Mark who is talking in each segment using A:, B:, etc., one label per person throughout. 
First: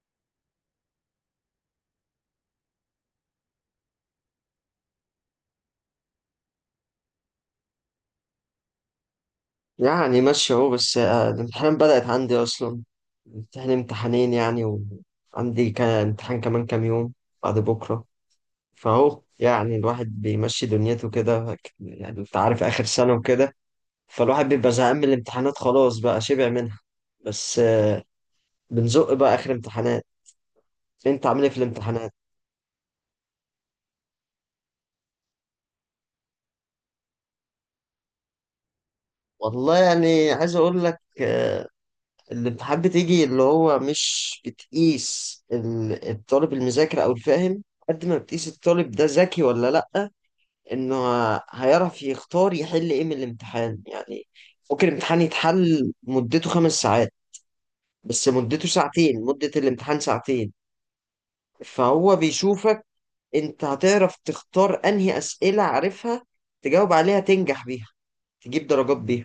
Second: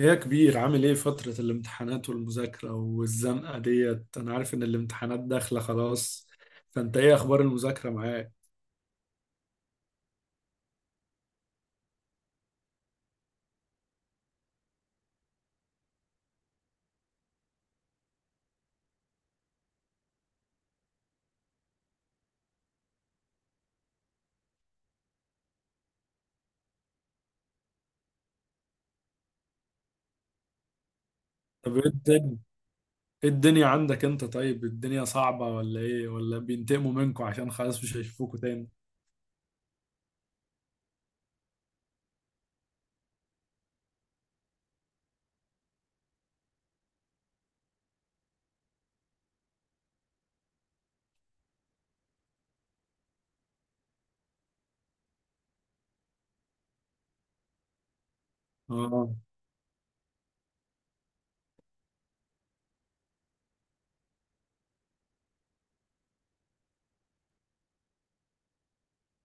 A: إيه يا كبير، عامل ايه فترة الامتحانات والمذاكرة والزنقة ديت؟ انا عارف ان الامتحانات داخلة خلاص. فانت ايه اخبار المذاكرة معاك؟
B: يعني ماشي اهو. بس الامتحان بدأت عندي أصلا، امتحان امتحانين يعني. وعندي كان امتحان كمان كام يوم، بعد بكرة. فأهو يعني الواحد بيمشي دنيته كده، يعني أنت عارف آخر سنة وكده. فالواحد بيبقى زهقان من الامتحانات، خلاص بقى شبع منها. بس بنزق بقى آخر امتحانات. أنت عامل إيه في
A: طب ايه
B: الامتحانات؟
A: الدنيا؟ ايه الدنيا عندك انت؟ طيب الدنيا صعبة ولا ايه؟ ولا بينتقموا منكوا عشان خلاص مش هيشوفوكوا تاني؟
B: والله يعني عايز أقول لك، الامتحان بتيجي اللي هو مش بتقيس الطالب المذاكر او الفاهم، قد ما بتقيس الطالب ده ذكي ولا لأ. انه هيعرف يختار يحل ايه من الامتحان يعني. ممكن الامتحان يتحل مدته خمس ساعات، بس مدته
A: اه.
B: ساعتين، مدة الامتحان ساعتين. فهو بيشوفك انت هتعرف تختار انهي اسئلة عارفها، تجاوب عليها، تنجح بيها، تجيب درجات بيها،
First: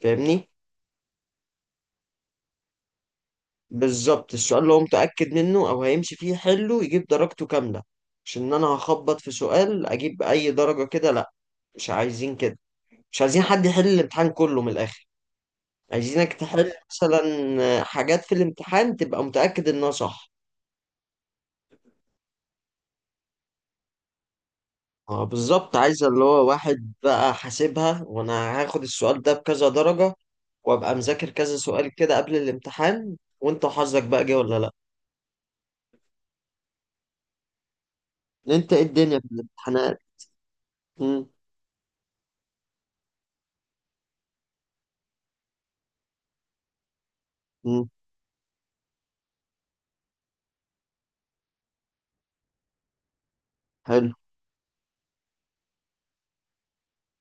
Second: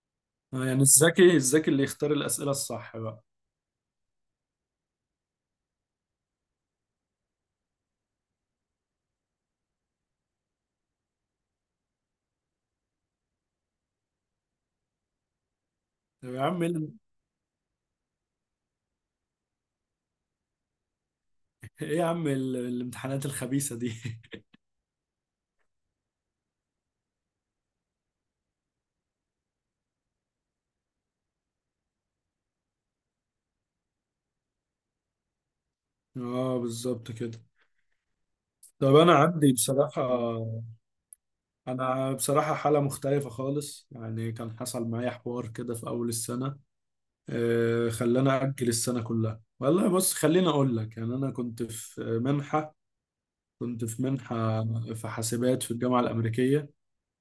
B: فاهمني.
A: يعني الذكي اللي يختار الأسئلة الصح بقى.
B: بالظبط السؤال اللي هو متأكد منه أو هيمشي فيه حله يجيب درجته كاملة. مش إن أنا هخبط في سؤال أجيب أي درجة كده، لأ، مش عايزين كده، مش عايزين حد يحل الامتحان كله من الآخر.
A: طب
B: عايزينك
A: يا عم ايه
B: تحل
A: ال-
B: مثلا حاجات في الامتحان تبقى متأكد إنها صح.
A: إيه يا عم الامتحانات الخبيثة دي.
B: اه بالظبط، عايز اللي هو واحد بقى حاسبها، وأنا هاخد السؤال ده بكذا درجة، وأبقى مذاكر كذا سؤال كده قبل الامتحان، وأنت حظك بقى جه ولا لأ.
A: اه، بالظبط كده.
B: أنت إيه
A: طب انا
B: الدنيا في
A: عندي
B: الامتحانات؟
A: بصراحة
B: مم،
A: أنا بصراحة حالة مختلفة خالص. يعني كان حصل معايا حوار كده في أول السنة،
B: مم،
A: خلاني أجل السنة كلها. والله بص خليني أقول لك، يعني أنا كنت في
B: حلو.
A: منحة في حاسبات في الجامعة الأمريكية.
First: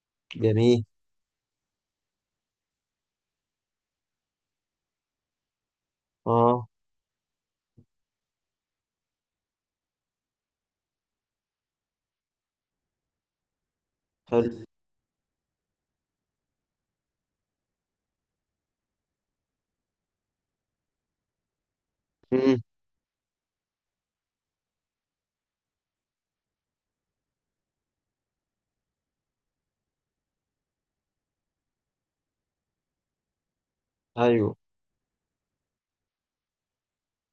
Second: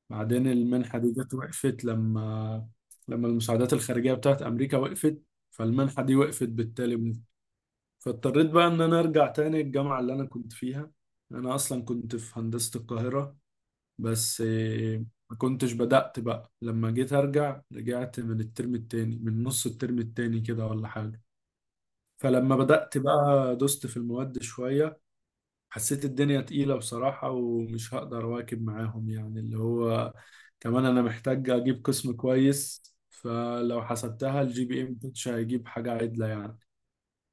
A: بعدين
B: جميل.
A: المنحة دي جت وقفت لما المساعدات الخارجية بتاعت أمريكا وقفت. فالمنحة دي وقفت
B: اه.
A: بالتالي. فاضطريت بقى إن أنا أرجع تاني الجامعة اللي أنا كنت فيها. أنا أصلا كنت في هندسة القاهرة. بس
B: حلو.
A: ما كنتش بدأت بقى. لما جيت أرجع رجعت من الترم التاني، من نص الترم التاني كده ولا حاجة. فلما
B: مم.
A: بدأت بقى دوست في المواد شوية. حسيت الدنيا تقيلة بصراحة ومش هقدر أواكب معاهم، يعني اللي هو كمان أنا محتاج أجيب قسم كويس. فلو حسبتها
B: ايوه.
A: الجي بي إم مش هيجيب حاجة عدلة يعني.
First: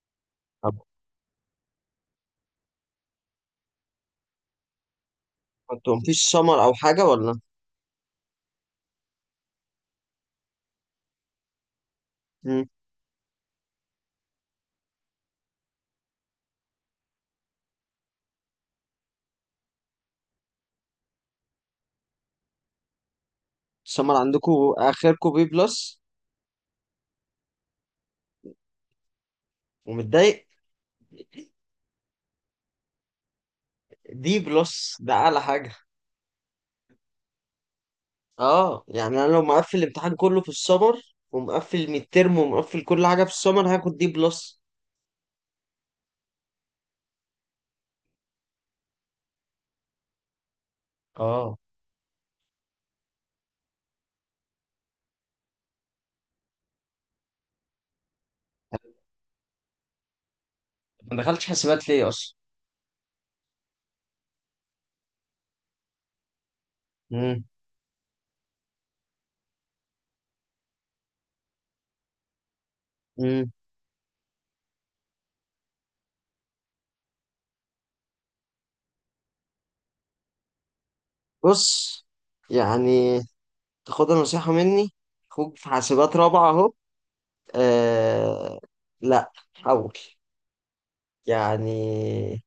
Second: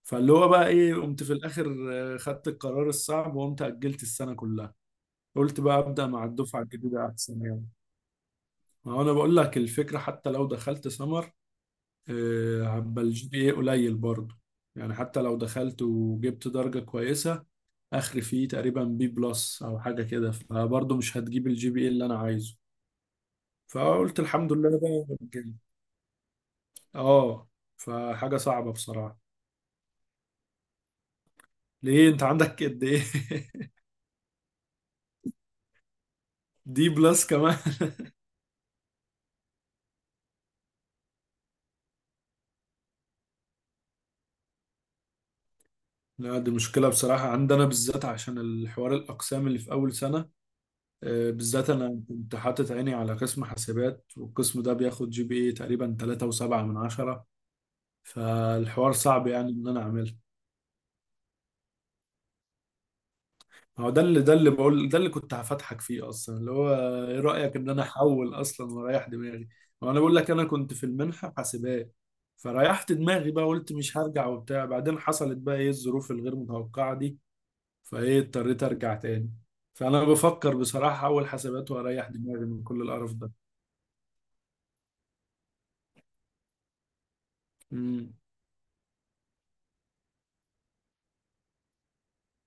A: فاللي هو بقى
B: طب
A: إيه، قمت في الآخر خدت القرار الصعب وقمت أجلت السنة كلها. قلت بقى
B: انتوا
A: أبدأ مع
B: مفيش
A: الدفعة
B: سمر او حاجه
A: الجديدة
B: ولا؟
A: أحسن يعني. ما هو انا بقول لك الفكره، حتى لو دخلت سمر
B: مم.
A: هبقى الجي بي اي قليل برضه. يعني حتى لو دخلت وجبت درجه كويسه، اخر فيه تقريبا بي بلس او حاجه كده، فبرضه مش هتجيب الجي بي اي اللي انا عايزه.
B: السمر
A: فقلت
B: عندكم
A: الحمد لله بقى
B: اخركم بي
A: رجعت.
B: بلس؟
A: اه. فحاجه صعبه بصراحه.
B: ومتضايق؟
A: ليه انت عندك قد ايه؟
B: دي بلس ده اعلى حاجه.
A: دي بلس كمان.
B: اه يعني انا لو مقفل الامتحان كله في السمر ومقفل الميد ترم ومقفل كل حاجه في السمر هاخد دي بلس.
A: لا دي مشكله بصراحه عندنا بالذات عشان الحوار الاقسام اللي في اول سنه.
B: اه
A: بالذات انا كنت حاطط عيني على قسم حاسبات، والقسم ده بياخد جي بي اي تقريبا 3.7 من 10. فالحوار صعب يعني ان انا اعمله.
B: ما دخلتش حسابات ليه اصلا؟
A: هو ده اللي بقول، ده اللي كنت هفتحك فيه اصلا، اللي هو ايه
B: مم.
A: رايك ان انا احول اصلا واريح دماغي. هو انا بقول لك انا كنت في المنحه حاسبات. فريحت دماغي بقى،
B: مم.
A: قلت مش هرجع وبتاع. بعدين حصلت بقى ايه الظروف الغير متوقعه دي، فايه اضطريت ارجع تاني. فانا بفكر بصراحه احول حاسبات
B: بص،
A: واريح دماغي من كل القرف
B: يعني تاخدها نصيحه مني، اخوك في حاسبات رابعه اهو.
A: ده.
B: آه. لا حاول. يعني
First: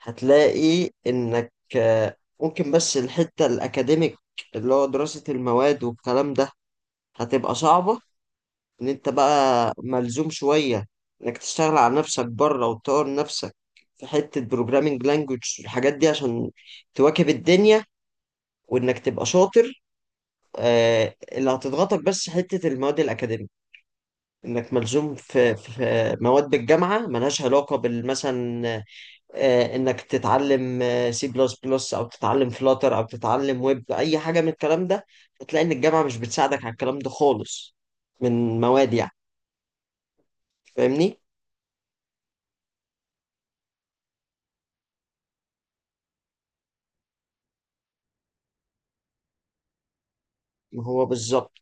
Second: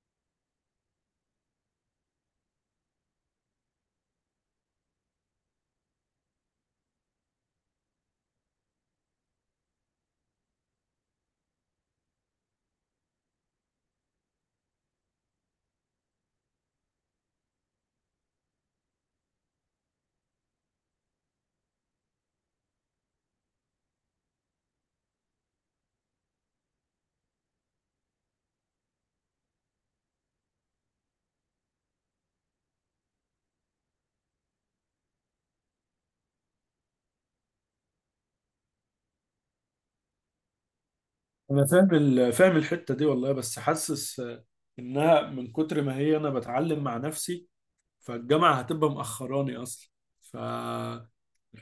B: هتلاقي انك ممكن بس الحتة الاكاديميك، اللي هو دراسة المواد والكلام ده، هتبقى صعبة. ان انت بقى ملزوم شوية انك تشتغل على نفسك بره وتطور نفسك في حتة بروجرامينج لانجوج الحاجات دي عشان تواكب الدنيا، وانك تبقى شاطر. اللي هتضغطك بس حتة المواد الأكاديمية. انك ملزوم في مواد بالجامعة ملهاش علاقة بالمثلا انك تتعلم سي بلس بلس او تتعلم فلاتر او تتعلم ويب، اي حاجه من الكلام ده هتلاقي ان الجامعه مش بتساعدك على الكلام ده خالص، من مواد يعني. فاهمني.
A: انا فاهم فاهم الحته دي والله، بس حاسس انها من كتر ما هي انا بتعلم مع نفسي، فالجامعه هتبقى مأخراني اصلا. ف
B: ما هو بالظبط،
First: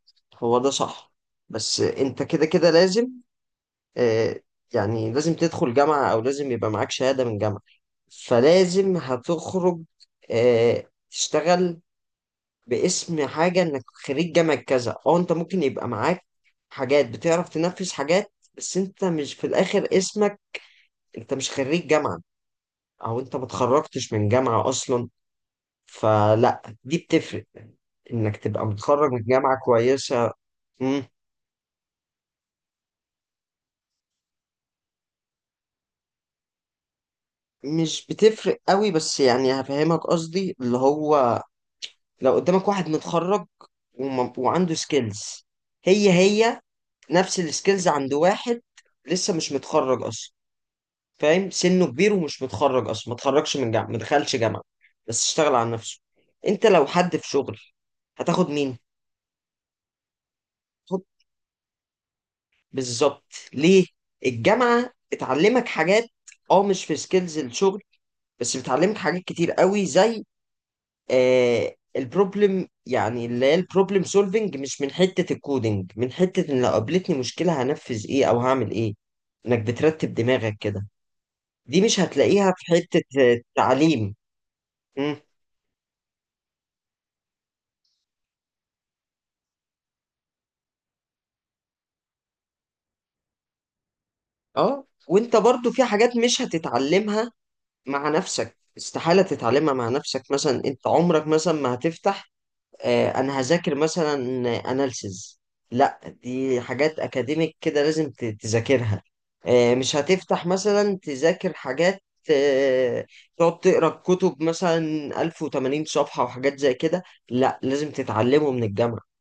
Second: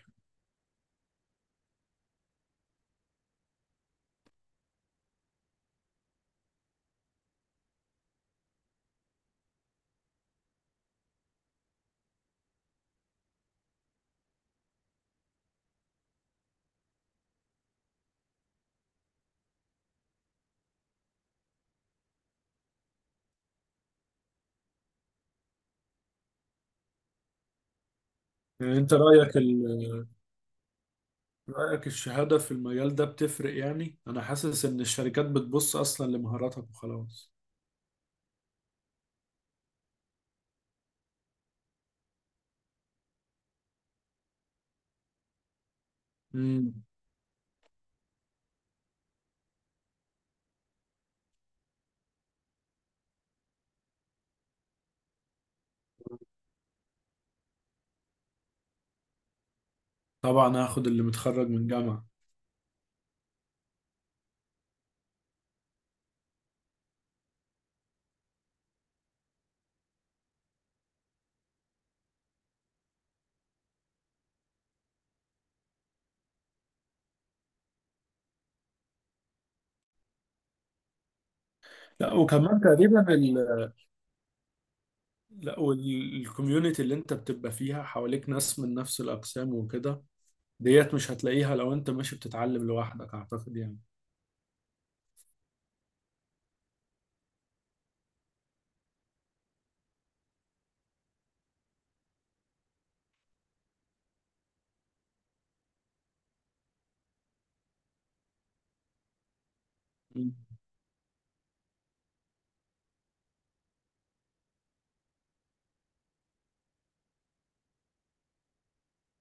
B: هو ده صح، بس انت كده كده لازم آه، يعني لازم تدخل جامعه او لازم يبقى معاك شهاده من جامعه. فلازم هتخرج تشتغل باسم حاجة انك خريج جامعة كذا. اه انت ممكن يبقى معاك حاجات بتعرف تنفذ حاجات، بس انت مش في الاخر اسمك، انت مش خريج جامعة، او انت ما اتخرجتش من جامعة اصلا. فلا دي بتفرق، انك تبقى
A: يعني انت
B: متخرج من
A: رايك
B: جامعة كويسة. مم.
A: رايك الشهاده في المجال ده بتفرق؟ يعني انا حاسس ان الشركات بتبص اصلا لمهاراتك وخلاص.
B: مش بتفرق قوي بس يعني هفهمك قصدي، اللي هو لو قدامك واحد متخرج وعنده سكيلز هي هي،
A: امم
B: نفس السكيلز عند واحد لسه مش متخرج اصلا. فاهم، سنه كبير ومش متخرج اصلا، ما اتخرجش من جامعه، ما دخلش جامعه، بس اشتغل على نفسه. انت لو حد في شغل هتاخد مين؟
A: طبعا هاخد
B: خد.
A: اللي متخرج من جامعه.
B: بالظبط. ليه؟ الجامعه بتعلمك حاجات، اه مش في سكيلز الشغل، بس بتعلمك حاجات كتير قوي زي البروبلم، يعني اللي هي البروبلم سولفنج، مش من حته الكودينج، من حته ان لو قابلتني مشكله هنفذ ايه او هعمل ايه، انك بترتب دماغك كده. دي مش
A: لا
B: هتلاقيها
A: وكمان
B: في حته
A: تقريبا
B: التعليم.
A: لا والكوميونتي اللي انت بتبقى فيها حواليك ناس من نفس الاقسام وكده. ديت مش هتلاقيها لو انت ماشي بتتعلم لوحدك اعتقد يعني.
B: اه وانت برضو في حاجات مش هتتعلمها مع نفسك، استحالة تتعلمها مع نفسك. مثلا انت عمرك مثلا ما هتفتح انا هذاكر مثلا اناليسز، لا دي حاجات اكاديميك كده لازم تذاكرها. مش
A: مم.
B: هتفتح مثلا تذاكر حاجات، آه تقعد تقرا كتب مثلا 1080 صفحة وحاجات زي كده. لا لازم تتعلمه من الجامعة،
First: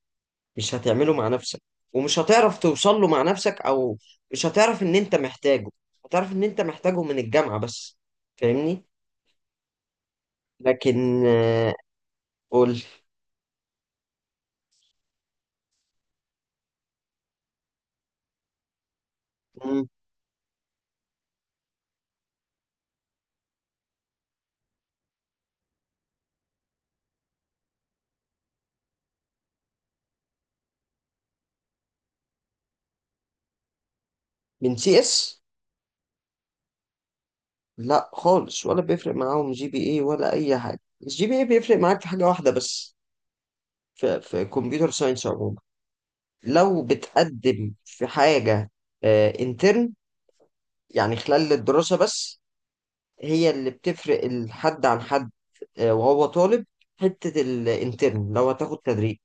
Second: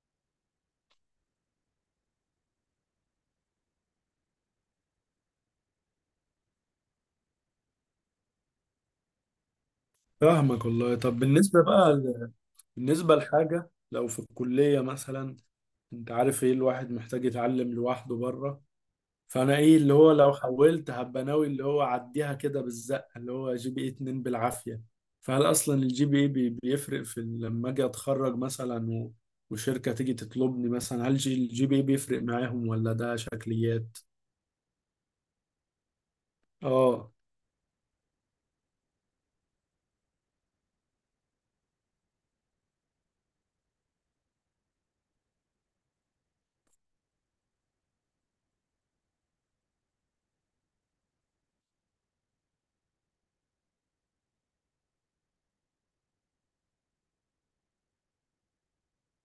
B: مش هتعمله مع نفسك، ومش هتعرف توصل له مع نفسك، او مش هتعرف ان انت محتاجه، هتعرف ان انت محتاجه من الجامعة بس. فاهمني.
A: فاهمك والله. طب
B: لكن
A: بالنسبة بقى
B: قول.
A: بالنسبة لحاجة لو في الكلية مثلا. انت عارف ايه الواحد محتاج يتعلم لوحده بره، فانا ايه
B: مم،
A: اللي هو لو حولت هبقى ناوي اللي هو اعديها كده بالزقة، اللي هو جي بي اي 2 بالعافية. فهل اصلا الجي بي اي بيفرق في لما اجي اتخرج مثلا وشركة تيجي تطلبني مثلا، هل الجي بي اي بيفرق معاهم ولا ده شكليات؟
B: من سي اس؟
A: اه.
B: لا خالص ولا بيفرق معاهم جي بي اي ولا اي حاجة. الجي بي اي بيفرق معاك في حاجة واحدة بس، في كمبيوتر ساينس عموما، لو بتقدم في حاجة انترن يعني خلال الدراسة بس، هي اللي بتفرق الحد عن حد وهو طالب. حتة الانترن لو هتاخد تدريب،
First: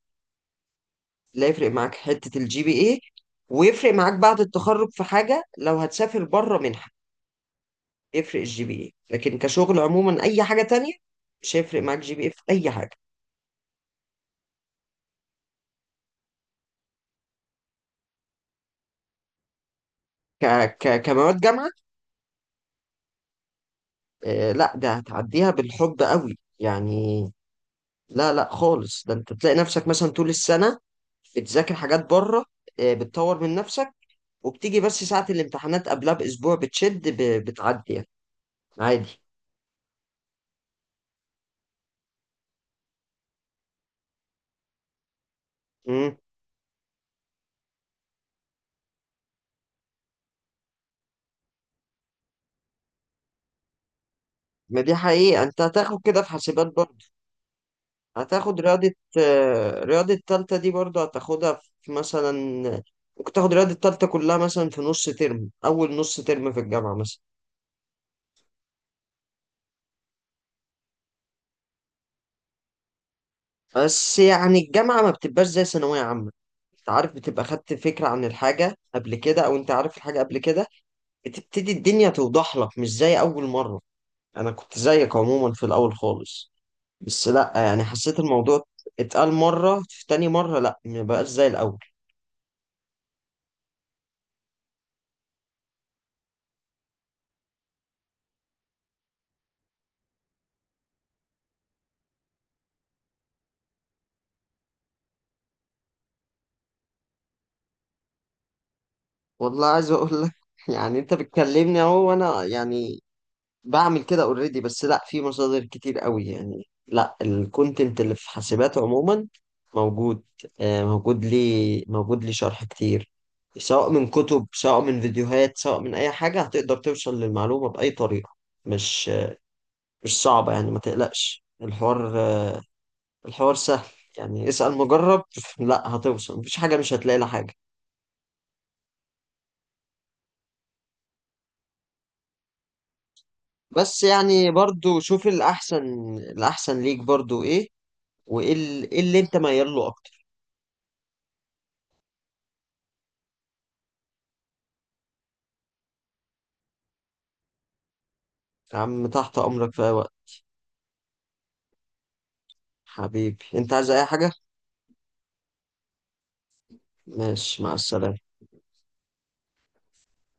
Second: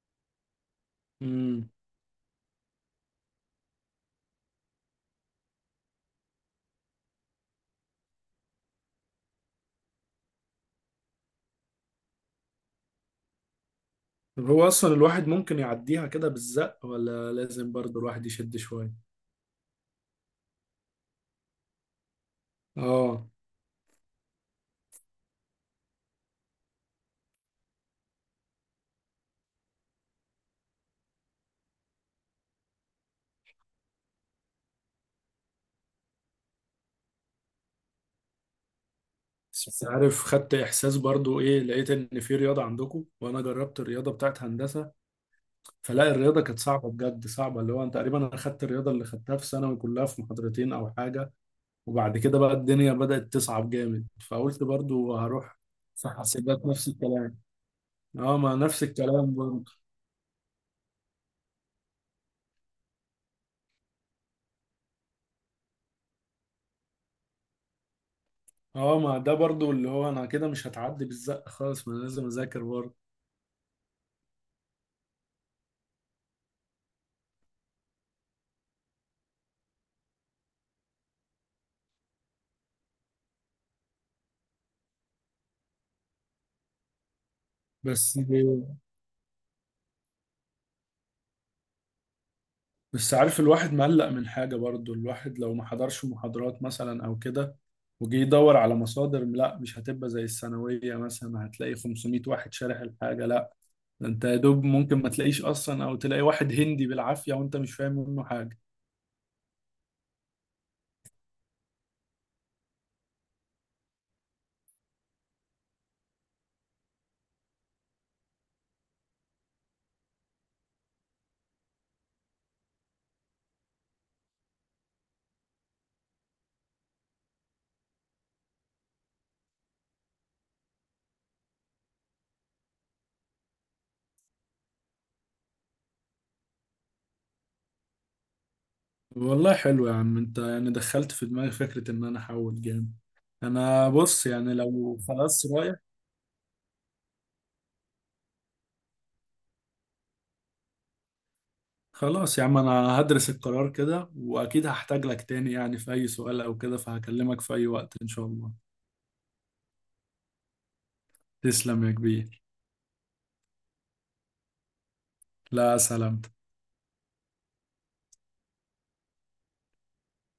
B: لا يفرق
A: امم
B: معاك حتة الجي بي اي. ويفرق معاك بعد التخرج في حاجة، لو هتسافر بره منحة يفرق الجي بي اي، لكن كشغل عموما أي حاجة تانية مش هيفرق معاك جي بي اي في أي حاجة.
A: طب هو اصلا الواحد ممكن يعديها كده بالزق ولا لازم برضه الواحد يشد شوية؟
B: ك ك كمواد جامعة،
A: اه.
B: آه لا ده هتعديها بالحب قوي يعني. لا لا خالص، ده انت تلاقي نفسك مثلا طول السنة بتذاكر حاجات بره، بتطور من نفسك، وبتيجي بس ساعة الامتحانات قبلها بأسبوع بتشد بتعدي يعني عادي.
A: بس عارف خدت احساس برضو، ايه، لقيت ان في رياضه عندكم. وانا جربت الرياضه بتاعت هندسه، فلا
B: مم.
A: الرياضه كانت صعبه بجد صعبه. اللي هو انت تقريبا انا خدت الرياضه اللي خدتها في ثانوي كلها في محاضرتين او حاجه. وبعد كده بقى الدنيا بدات تصعب جامد فقلت
B: ما دي
A: برضو
B: حقيقة.
A: هروح.
B: أنت هتاخد
A: في
B: كده في حاسبات
A: حاسبات نفس
B: برضه،
A: الكلام. اه، ما
B: هتاخد
A: نفس
B: رياضة.
A: الكلام برضو.
B: رياضة تالتة دي برضه هتاخدها في مثلا، ممكن تاخد رياضة تالتة كلها مثلا في نص ترم، أول نص ترم في الجامعة مثلا.
A: اه، ما ده برضو اللي هو انا كده مش هتعدي بالزق خالص، ما أنا لازم اذاكر برضو.
B: بس يعني الجامعة ما بتبقاش زي ثانوية عامة. أنت عارف بتبقى خدت فكرة عن الحاجة قبل كده، أو أنت عارف الحاجة قبل كده، بتبتدي الدنيا توضح لك مش زي أول مرة. أنا كنت زيك عموما في الأول خالص، بس لا يعني
A: بس.
B: حسيت الموضوع اتقال مرة، في تاني مرة لا مبقاش زي الأول.
A: بس عارف الواحد مقلق من حاجة برضو. الواحد لو ما حضرش محاضرات مثلا أو كده، وجي يدور على مصادر، لا مش هتبقى زي الثانوية مثلا هتلاقي 500 واحد شارح الحاجة، لا. ده انت يا دوب ممكن ما تلاقيش أصلا أو تلاقي واحد هندي بالعافية وانت مش فاهم منه حاجة.
B: والله عايز أقول لك يعني أنت بتكلمني أهو وأنا يعني بعمل كده أوريدي، بس لا في مصادر كتير قوي يعني. لا الكونتنت اللي في حاسبات عموما موجود، موجود لي شرح كتير، سواء من كتب سواء من فيديوهات سواء من أي حاجة، هتقدر توصل للمعلومة بأي طريقة. مش مش صعبة يعني، ما تقلقش، الحوار الحوار سهل يعني، اسأل مجرب. لا هتوصل، مفيش حاجة مش هتلاقي لها حاجة.
A: والله حلو يا عم انت، يعني دخلت في دماغي فكرة ان انا احول جامد. انا
B: بس
A: بص
B: يعني
A: يعني لو
B: برضو شوف
A: خلاص رايح.
B: الأحسن، الأحسن ليك برضو إيه، وإيه إيه اللي أنت ميال له أكتر.
A: خلاص يا عم انا هدرس القرار كده، واكيد هحتاج لك تاني يعني في اي سؤال او كده، فهكلمك في اي وقت ان شاء الله.
B: يا عم تحت أمرك في أي وقت.
A: تسلم يا كبير.
B: حبيبي أنت عايز أي حاجة؟
A: لا، سلام.
B: ماشي مع السلامة.